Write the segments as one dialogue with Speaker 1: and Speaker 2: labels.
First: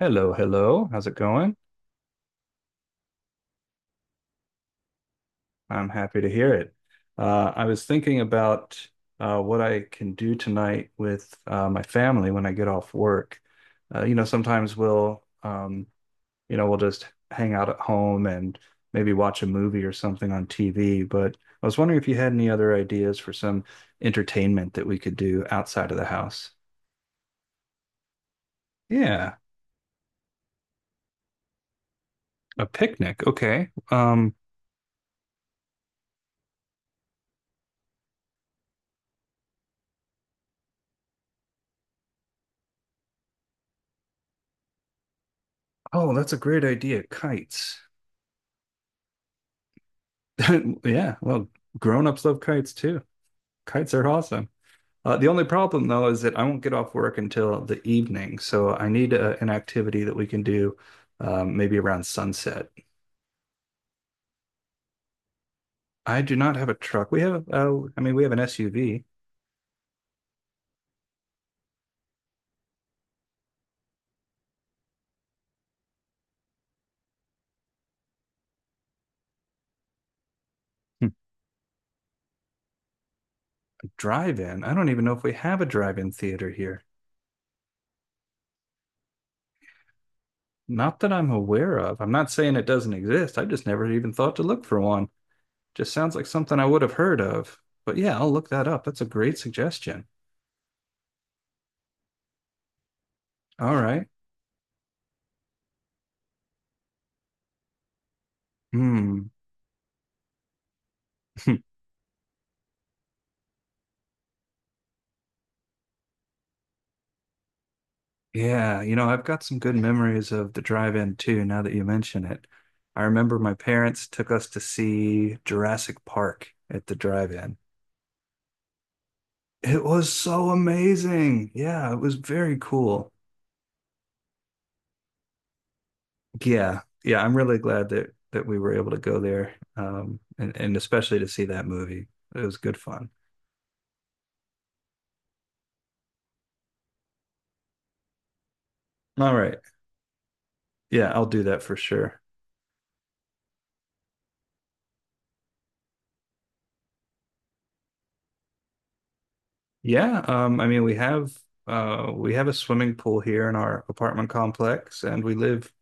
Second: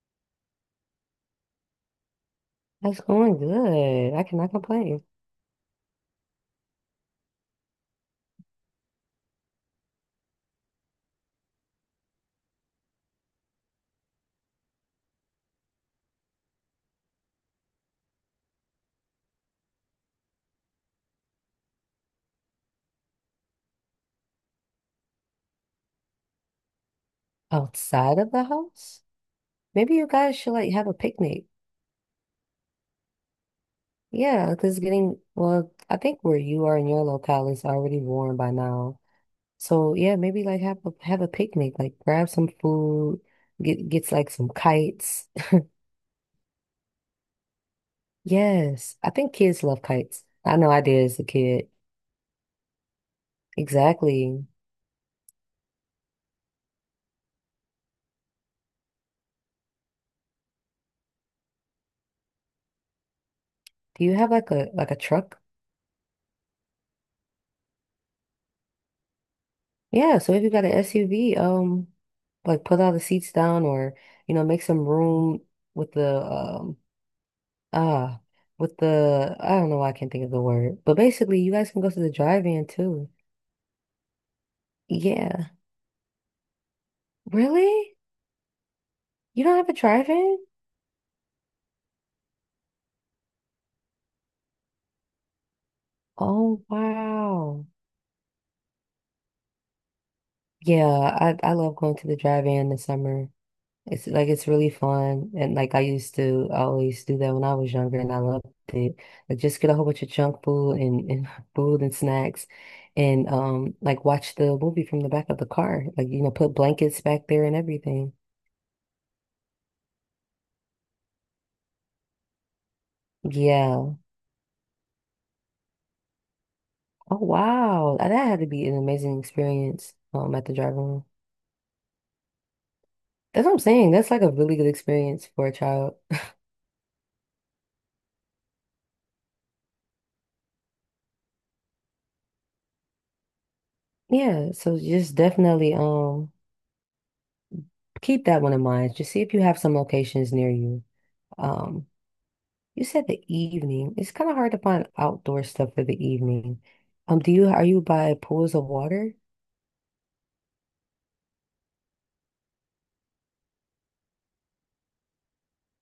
Speaker 1: Hello, hello. How's it going?
Speaker 2: That's going good. I cannot complain.
Speaker 1: I'm happy to hear it. I was thinking about what I can do tonight with my family when I get off work. You know, sometimes we'll you know, we'll just hang out at home and maybe watch a movie or something on TV. But I was wondering if you had any other ideas for some entertainment that we could do outside of the house.
Speaker 2: Outside of the house?
Speaker 1: Yeah,
Speaker 2: Maybe you guys should like have a picnic.
Speaker 1: a picnic. Okay.
Speaker 2: Yeah, because it's getting, well, I think where you are in your locale is already warm by now. So yeah, maybe like have a picnic, like grab some food, get gets like some kites.
Speaker 1: Oh, that's a great idea. Kites.
Speaker 2: Yes, I think kids love kites. I know I did
Speaker 1: Yeah,
Speaker 2: as a
Speaker 1: well,
Speaker 2: kid.
Speaker 1: grown-ups love kites too. Kites are
Speaker 2: Exactly.
Speaker 1: awesome. The only problem though is that I won't get off work until the evening, so I need an activity that we can do maybe around sunset.
Speaker 2: Do you have like a truck?
Speaker 1: I do not have a truck. We have, I mean, we have an SUV.
Speaker 2: Yeah, so if you got an SUV, like put all the seats down or, you know, make some room with the ah with the I don't know why I can't think of the word. But basically you guys can go to the drive-in too.
Speaker 1: Drive-in. I don't even know if we
Speaker 2: Yeah.
Speaker 1: have a drive-in theater here.
Speaker 2: Really? You don't have a drive-in?
Speaker 1: Not that I'm aware of. I'm not saying it doesn't exist. I just never even thought to look for one. Just sounds like something
Speaker 2: Oh
Speaker 1: I would have heard of.
Speaker 2: wow.
Speaker 1: But yeah, I'll look that up. That's a great suggestion.
Speaker 2: Yeah, I love going to the drive-in this summer.
Speaker 1: All
Speaker 2: It's
Speaker 1: right.
Speaker 2: like it's really fun. And like I used to always do that when I was younger and I loved it.
Speaker 1: Hmm.
Speaker 2: Like just get a whole bunch of junk food and food and snacks and like watch the movie from the back of the car. Like, you know, put blankets back there and everything.
Speaker 1: Yeah, you know, I've got some good memories of the drive-in too, now that you mention it. I remember my
Speaker 2: Yeah.
Speaker 1: parents took us to see Jurassic Park at the
Speaker 2: Oh
Speaker 1: drive-in.
Speaker 2: wow. That had to be an amazing
Speaker 1: It
Speaker 2: experience
Speaker 1: was
Speaker 2: at
Speaker 1: so
Speaker 2: the drive room.
Speaker 1: amazing. Yeah, it was very cool.
Speaker 2: That's what I'm saying. That's like a really good experience for a child.
Speaker 1: Yeah. Yeah, I'm really glad that we were able to go there. And especially to see that movie. It was good fun.
Speaker 2: Yeah, so just definitely keep that one in mind. Just see
Speaker 1: All
Speaker 2: if you
Speaker 1: right.
Speaker 2: have some locations near you.
Speaker 1: Yeah, I'll do that for
Speaker 2: Um
Speaker 1: sure.
Speaker 2: You said the evening. It's kind of hard to find outdoor stuff for the evening. Do you are you by pools of water?
Speaker 1: Yeah, I mean we have we have a swimming pool here in our apartment complex and we live.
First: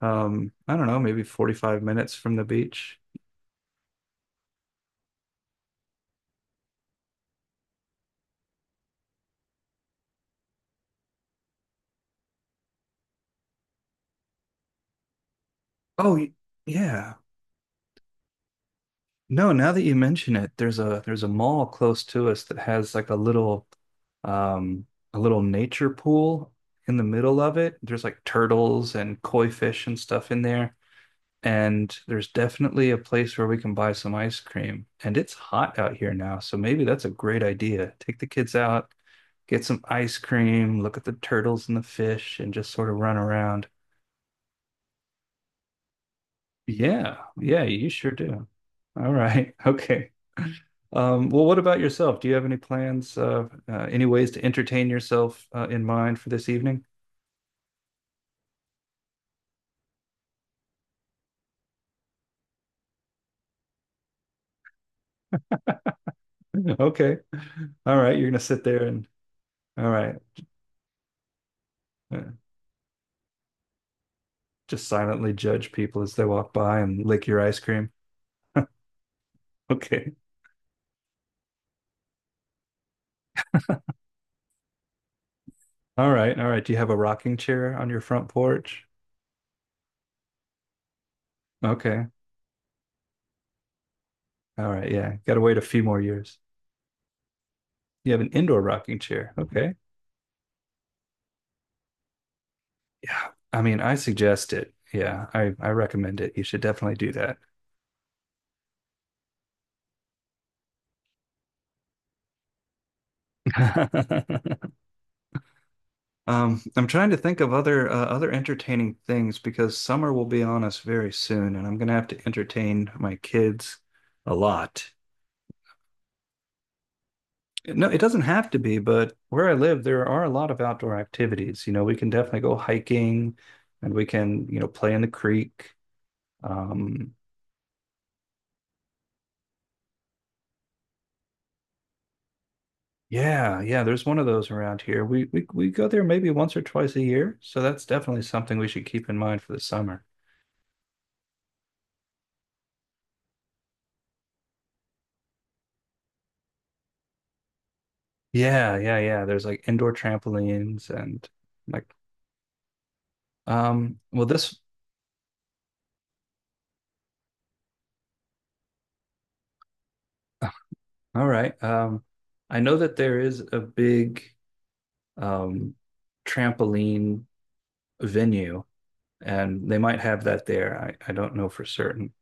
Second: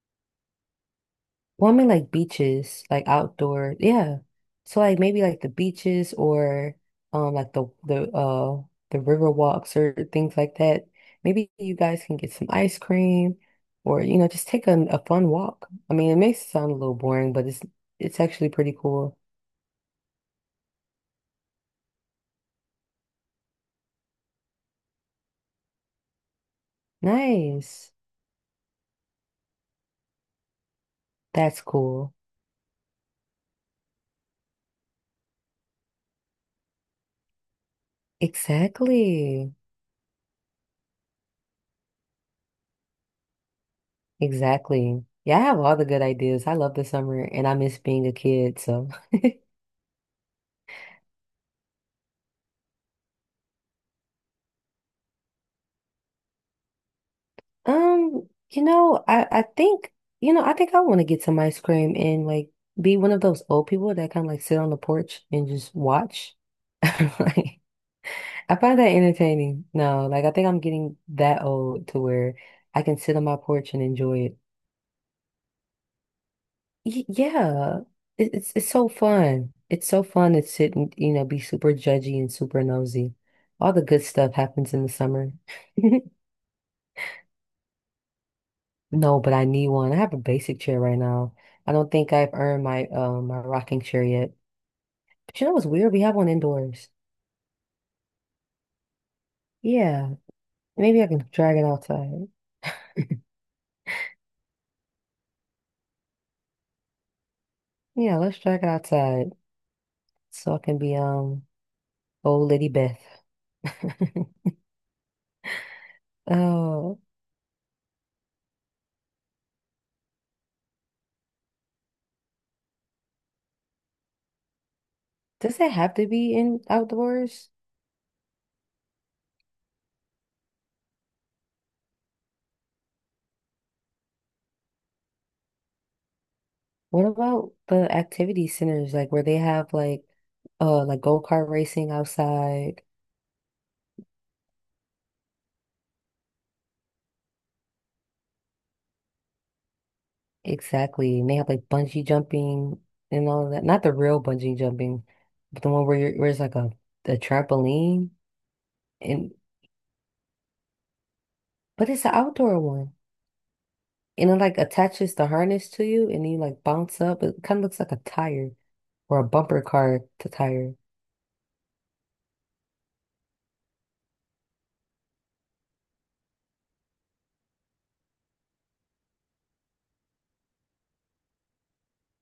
Speaker 1: I don't know, maybe
Speaker 2: Well, I
Speaker 1: 45
Speaker 2: mean like
Speaker 1: minutes from the
Speaker 2: beaches,
Speaker 1: beach.
Speaker 2: like outdoor. Yeah. So like maybe like the beaches or like the river walks or things like that. Maybe you guys can get some ice cream or you know just take a fun walk. I mean,
Speaker 1: Oh,
Speaker 2: it
Speaker 1: y-
Speaker 2: may sound a little
Speaker 1: yeah.
Speaker 2: boring, but it's actually pretty cool.
Speaker 1: No, now that you mention it, there's a mall close to us that has like um a little nature pool in the middle of it.
Speaker 2: Nice.
Speaker 1: There's like turtles and koi fish and stuff in there.
Speaker 2: That's
Speaker 1: And
Speaker 2: cool.
Speaker 1: there's definitely a place where we can buy some ice cream. And it's hot out here now, so maybe that's a great idea. Take the kids out,
Speaker 2: Exactly.
Speaker 1: get some ice cream, look at the turtles and the fish, and just sort of run around.
Speaker 2: Exactly. Yeah, I have all the good ideas. I love the
Speaker 1: Yeah,
Speaker 2: summer and I
Speaker 1: yeah,
Speaker 2: miss
Speaker 1: you
Speaker 2: being
Speaker 1: sure
Speaker 2: a
Speaker 1: do.
Speaker 2: kid. So,
Speaker 1: All right. Okay. Well, what about yourself? Do you have any plans, any ways to entertain yourself in mind for this evening?
Speaker 2: you know, I think I want to get some ice cream and like be one of those old people that kind of like sit on the porch and just watch.
Speaker 1: Okay.
Speaker 2: Like,
Speaker 1: All right. You're gonna
Speaker 2: I
Speaker 1: sit
Speaker 2: find
Speaker 1: there
Speaker 2: that
Speaker 1: and
Speaker 2: entertaining.
Speaker 1: all
Speaker 2: No,
Speaker 1: right,
Speaker 2: like I think I'm getting that old to
Speaker 1: uh,
Speaker 2: where I can sit on my porch and enjoy it.
Speaker 1: just silently judge people as they walk by and
Speaker 2: Y-
Speaker 1: lick your ice
Speaker 2: Yeah,
Speaker 1: cream.
Speaker 2: it, it's it's so fun. It's so
Speaker 1: Okay.
Speaker 2: fun to sit and you know be super judgy and super nosy. All the good stuff happens in the summer.
Speaker 1: All right. All right. Do you have a rocking chair on your front porch?
Speaker 2: No, but I need one. I have a basic chair right now. I don't
Speaker 1: Okay.
Speaker 2: think I've earned my my rocking chair yet.
Speaker 1: All right. Yeah. Got
Speaker 2: But
Speaker 1: to
Speaker 2: you know
Speaker 1: wait a
Speaker 2: what's
Speaker 1: few
Speaker 2: weird?
Speaker 1: more
Speaker 2: We have one
Speaker 1: years.
Speaker 2: indoors.
Speaker 1: You have an indoor rocking chair. Okay.
Speaker 2: Yeah, maybe I can drag it outside.
Speaker 1: Yeah, I mean, I suggest it. Yeah, I recommend it. You should definitely do
Speaker 2: Yeah, let's drag it outside so I can be old lady Beth.
Speaker 1: that. I'm
Speaker 2: Oh,
Speaker 1: trying to think of other other entertaining things because summer will be on us very soon, and I'm gonna have to entertain my kids a lot.
Speaker 2: does it have to be in outdoors?
Speaker 1: No, it doesn't have to be, but where I live, there are a lot of outdoor activities. You know, we can definitely go hiking, and we can, you know, play in the creek.
Speaker 2: What
Speaker 1: Um,
Speaker 2: about the activity centers, like where they have like like go-kart racing outside?
Speaker 1: Yeah, yeah, there's one of those around here. We go there maybe once or twice a year, so that's definitely something we should keep in mind for the summer.
Speaker 2: Exactly. And they have like bungee jumping and all of that. Not the real bungee jumping, but the one where you're where it's like a trampoline
Speaker 1: Yeah, yeah, yeah.
Speaker 2: and
Speaker 1: There's like indoor trampolines and
Speaker 2: but
Speaker 1: like
Speaker 2: it's an outdoor one.
Speaker 1: well
Speaker 2: And it like
Speaker 1: this
Speaker 2: attaches the harness to you and you like bounce up. It kind of looks like a tire or a bumper car to tire.
Speaker 1: all right. Um, I know that there is a big um trampoline venue and they might have that there. I don't know for certain.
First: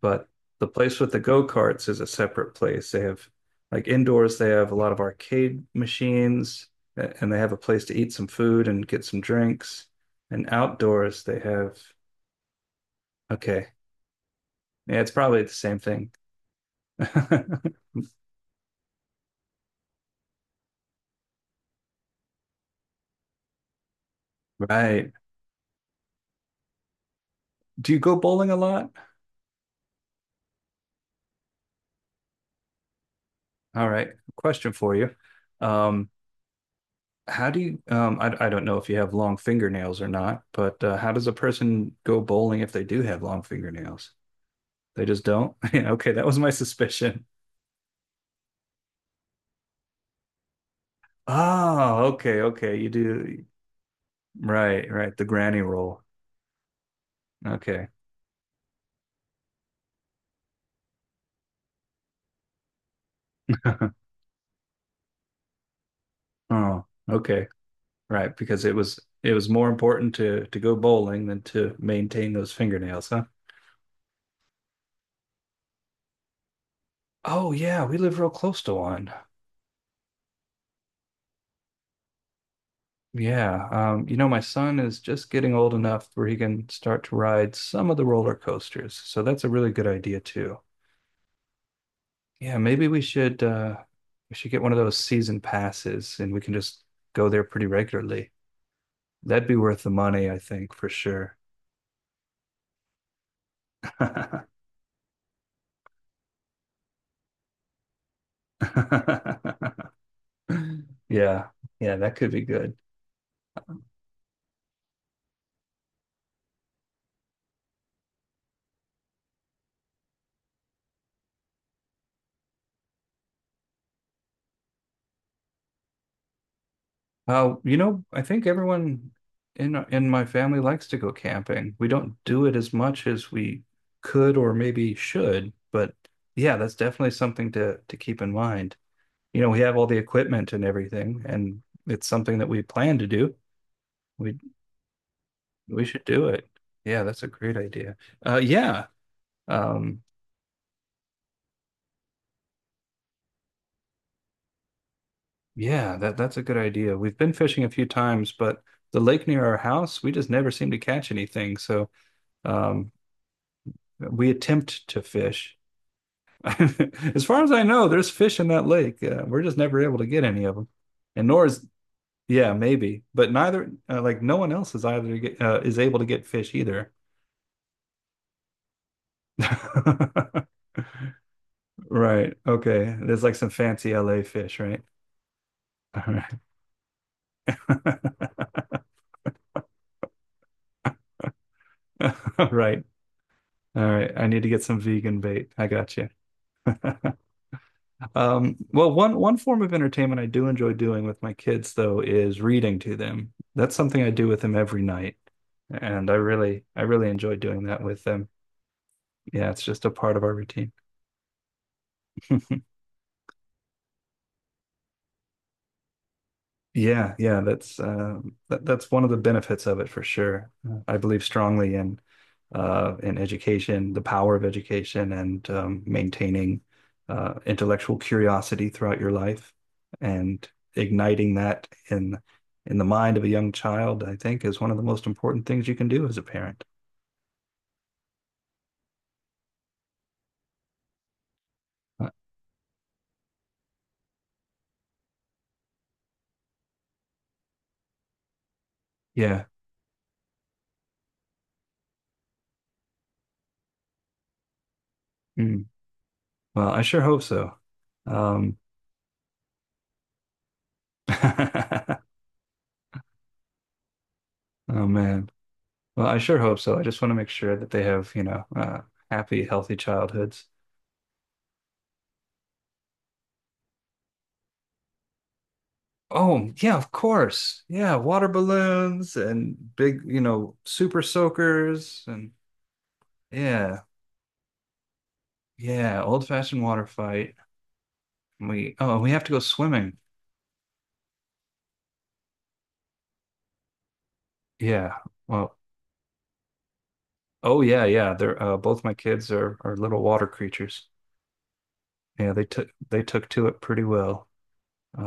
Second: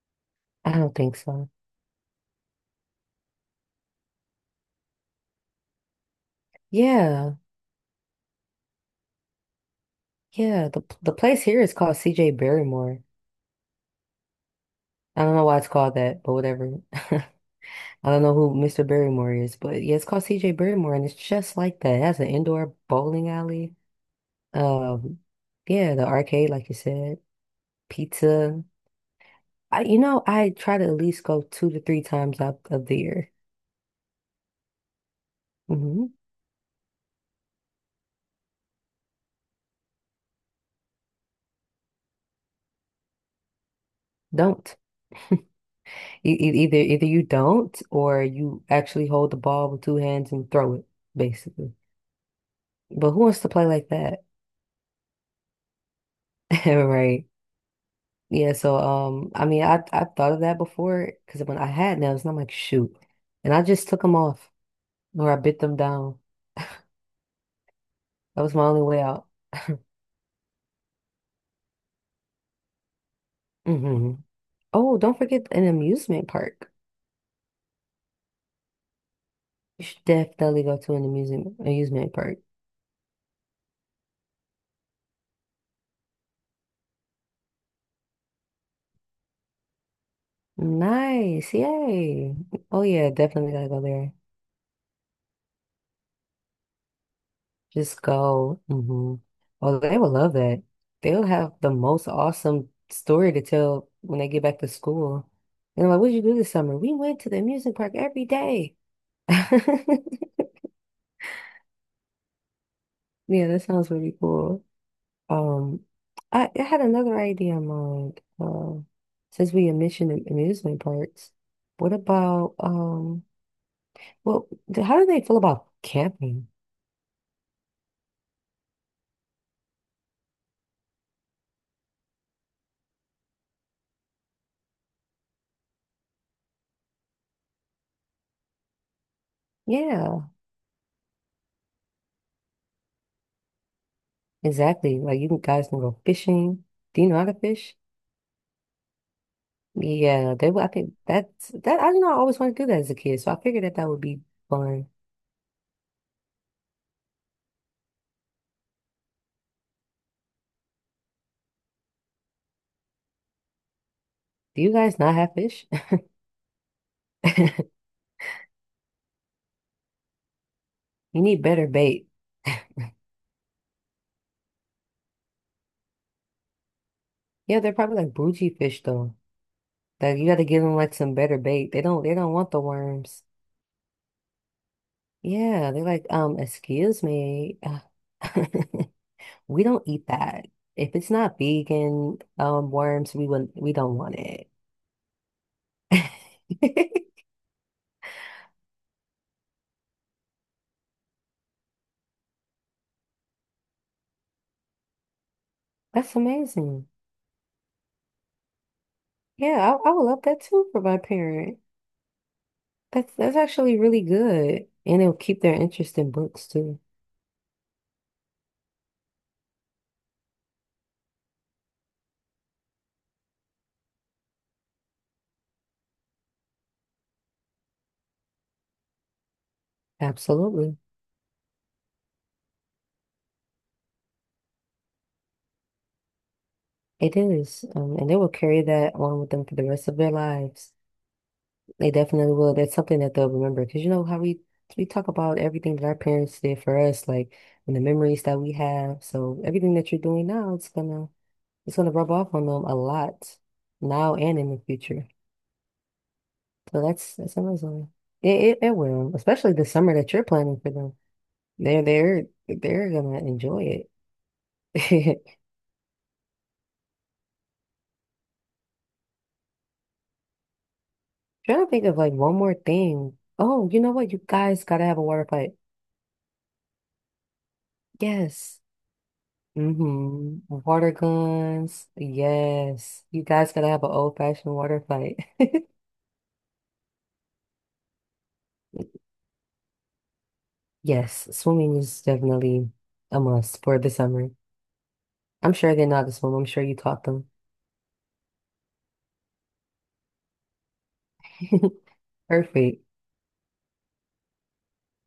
Speaker 1: But the
Speaker 2: I don't
Speaker 1: place with
Speaker 2: think
Speaker 1: the
Speaker 2: so.
Speaker 1: go-karts is a separate place. They have like indoors, they have a lot of arcade machines and
Speaker 2: Yeah.
Speaker 1: they have a place to eat some food and get some drinks. And
Speaker 2: Yeah. The
Speaker 1: outdoors, they
Speaker 2: place here is
Speaker 1: have,
Speaker 2: called CJ Barrymore.
Speaker 1: okay. Yeah, it's
Speaker 2: I don't
Speaker 1: probably
Speaker 2: know
Speaker 1: the
Speaker 2: why it's
Speaker 1: same
Speaker 2: called
Speaker 1: thing.
Speaker 2: that, but whatever. I don't know who Mr. Barrymore is, but yeah, it's called CJ Barrymore, and it's just like that. It has an indoor bowling alley.
Speaker 1: Right.
Speaker 2: Um, yeah, the arcade, like you said,
Speaker 1: Do you go bowling a
Speaker 2: pizza.
Speaker 1: lot?
Speaker 2: I try to at least go 2 to 3 times out of the year.
Speaker 1: All right. Question for you.
Speaker 2: Hmm
Speaker 1: Um, how do you, I don't know if you have long fingernails or not, but how does a person go bowling if they do have long fingernails?
Speaker 2: Don't.
Speaker 1: They just don't? Yeah, okay, that
Speaker 2: E-
Speaker 1: was my
Speaker 2: e- Either either you
Speaker 1: suspicion.
Speaker 2: don't, or you actually hold the ball with two hands and throw it, basically.
Speaker 1: Oh, okay, okay. You
Speaker 2: But who wants
Speaker 1: do
Speaker 2: to play like that,
Speaker 1: right, right. The granny roll.
Speaker 2: right?
Speaker 1: Okay.
Speaker 2: Yeah, so I mean, I thought of that before because when I had nails, and I'm like, shoot, and I just took them off or I bit them down.
Speaker 1: Oh, okay. Right,
Speaker 2: That was my
Speaker 1: because it
Speaker 2: only
Speaker 1: was
Speaker 2: way out.
Speaker 1: it was more important to go bowling than to maintain those fingernails, huh?
Speaker 2: Hmm Oh, don't forget an amusement park.
Speaker 1: Oh yeah, we live real close to one.
Speaker 2: You should definitely go to an amusement park.
Speaker 1: Yeah. You know, my son is just getting old enough where he can start to ride some of the roller coasters. So that's a really good idea too.
Speaker 2: Nice, yay!
Speaker 1: Yeah,
Speaker 2: Oh
Speaker 1: maybe
Speaker 2: yeah, definitely gotta go there.
Speaker 1: we should get one of those season passes and we can just go there pretty
Speaker 2: Just
Speaker 1: regularly.
Speaker 2: go. Hmm
Speaker 1: That'd be
Speaker 2: Oh,
Speaker 1: worth the
Speaker 2: they will
Speaker 1: money,
Speaker 2: love
Speaker 1: I
Speaker 2: that.
Speaker 1: think, for
Speaker 2: They'll
Speaker 1: sure.
Speaker 2: have the most awesome story to tell when they get back to school. And like, what'd you do this summer? We went to the amusement park every day.
Speaker 1: Yeah. Yeah, that could be good.
Speaker 2: Yeah, that sounds really cool. Um, I had another idea in mind. Since we mentioned amusement parks, what about um? Well, how do they feel about camping?
Speaker 1: You know, I think everyone in my family likes to go camping. We don't do it as much as we could or maybe should, but yeah, that's definitely something to keep in mind. You know, we have all the
Speaker 2: Yeah,
Speaker 1: equipment and everything, and it's something that we plan to do. We
Speaker 2: exactly. Like guys can
Speaker 1: we
Speaker 2: go
Speaker 1: should do it.
Speaker 2: fishing. Do
Speaker 1: Yeah,
Speaker 2: you know
Speaker 1: that's
Speaker 2: how
Speaker 1: a
Speaker 2: to
Speaker 1: great
Speaker 2: fish?
Speaker 1: idea. Yeah. Um,
Speaker 2: Yeah, I think that's that. I don't know. I always wanted to do that as a kid, so I figured that that would be fun.
Speaker 1: yeah, that's a good idea. We've been fishing a few times, but the lake near our house, we just never seem to catch anything. So, um, we
Speaker 2: Do you
Speaker 1: attempt
Speaker 2: guys
Speaker 1: to
Speaker 2: not have
Speaker 1: fish.
Speaker 2: fish?
Speaker 1: As far as I know, there's fish in that lake. We're just never able to get any of them.
Speaker 2: You
Speaker 1: And
Speaker 2: need
Speaker 1: nor is,
Speaker 2: better bait.
Speaker 1: yeah, maybe, but neither, like no one else is is able to get fish either.
Speaker 2: Yeah, they're probably like bougie fish though. Like you got to give them like some better bait. They don't
Speaker 1: Right.
Speaker 2: want the
Speaker 1: Okay. There's
Speaker 2: worms.
Speaker 1: like some fancy LA fish, right?
Speaker 2: Yeah, they're like,
Speaker 1: All
Speaker 2: excuse
Speaker 1: right.
Speaker 2: me. We don't eat that. If it's not vegan,
Speaker 1: All right.
Speaker 2: worms, we
Speaker 1: All
Speaker 2: don't
Speaker 1: right.
Speaker 2: want
Speaker 1: I need to
Speaker 2: it.
Speaker 1: get some vegan bait. I got you. Well, one form of entertainment I do enjoy doing with my kids, though, is reading to them. That's something I do with them every night, and I
Speaker 2: That's
Speaker 1: really I
Speaker 2: amazing.
Speaker 1: really enjoy doing that with them. Yeah, it's
Speaker 2: Yeah,
Speaker 1: just a
Speaker 2: I would
Speaker 1: part of
Speaker 2: love
Speaker 1: our
Speaker 2: that too
Speaker 1: routine.
Speaker 2: for my parent. That's actually really good. And it'll keep their interest in books too.
Speaker 1: Yeah, yeah, that's that's one of the benefits of it for sure. I believe strongly in education, the power of education, and maintaining intellectual curiosity throughout your life, and
Speaker 2: Absolutely.
Speaker 1: igniting that in the mind of a young child, I think, is one of the most important things you can do as a parent.
Speaker 2: It is. And they will carry that on with them for the rest of their lives. They
Speaker 1: Uh,
Speaker 2: definitely will. That's something that they'll remember. Because you know how we talk about everything that our parents did for us, like and the memories that we have. So
Speaker 1: yeah.
Speaker 2: everything that you're doing now, it's gonna rub off on them a lot now and in the future.
Speaker 1: Mm. Well,
Speaker 2: So
Speaker 1: I sure
Speaker 2: that's
Speaker 1: hope
Speaker 2: that's
Speaker 1: so.
Speaker 2: amazing.
Speaker 1: Um,
Speaker 2: It will, especially the summer that you're planning for them. They're they're they're gonna enjoy
Speaker 1: oh
Speaker 2: it.
Speaker 1: man. Well, I sure hope so. I just want to make sure that they have, you know, happy, healthy childhoods.
Speaker 2: Trying to think of like one more thing. Oh, you know what? You guys gotta have a water fight.
Speaker 1: Oh, yeah, of course. Yeah, water
Speaker 2: Yes.
Speaker 1: balloons and big, you
Speaker 2: hmm
Speaker 1: know,
Speaker 2: Water
Speaker 1: super
Speaker 2: guns.
Speaker 1: soakers and
Speaker 2: Yes. You guys gotta
Speaker 1: yeah,
Speaker 2: have an old-fashioned water fight.
Speaker 1: yeah, old-fashioned water fight. We oh, we have to go swimming.
Speaker 2: Yes, swimming is definitely a must for the summer.
Speaker 1: Yeah.
Speaker 2: I'm
Speaker 1: Well,
Speaker 2: sure they know how to swim. I'm sure you taught them.
Speaker 1: oh yeah, yeah. They're both my kids are little water creatures. Yeah, they took
Speaker 2: Perfect.
Speaker 1: they took to it pretty well.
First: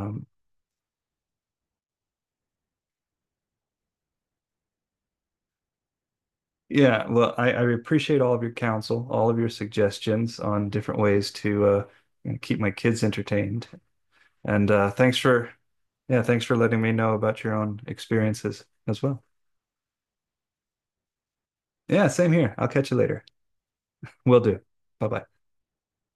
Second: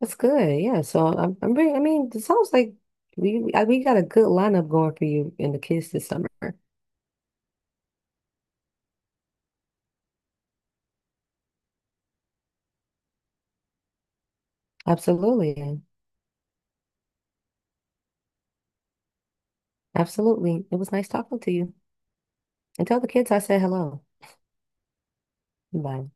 Speaker 2: That's good. Yeah. So I'm really, I mean, it sounds like we got a good lineup going for you and the kids this summer.
Speaker 1: Yeah, well, I appreciate all of your counsel, all of your suggestions on different ways to you know, keep my kids entertained. And thanks for,
Speaker 2: Absolutely.
Speaker 1: yeah, thanks for letting me know about your own experiences as well.
Speaker 2: Absolutely. It was nice talking to you.
Speaker 1: Yeah, same here. I'll
Speaker 2: And
Speaker 1: catch you
Speaker 2: tell the
Speaker 1: later.
Speaker 2: kids I said hello.
Speaker 1: Will do. Bye bye.
Speaker 2: Bye.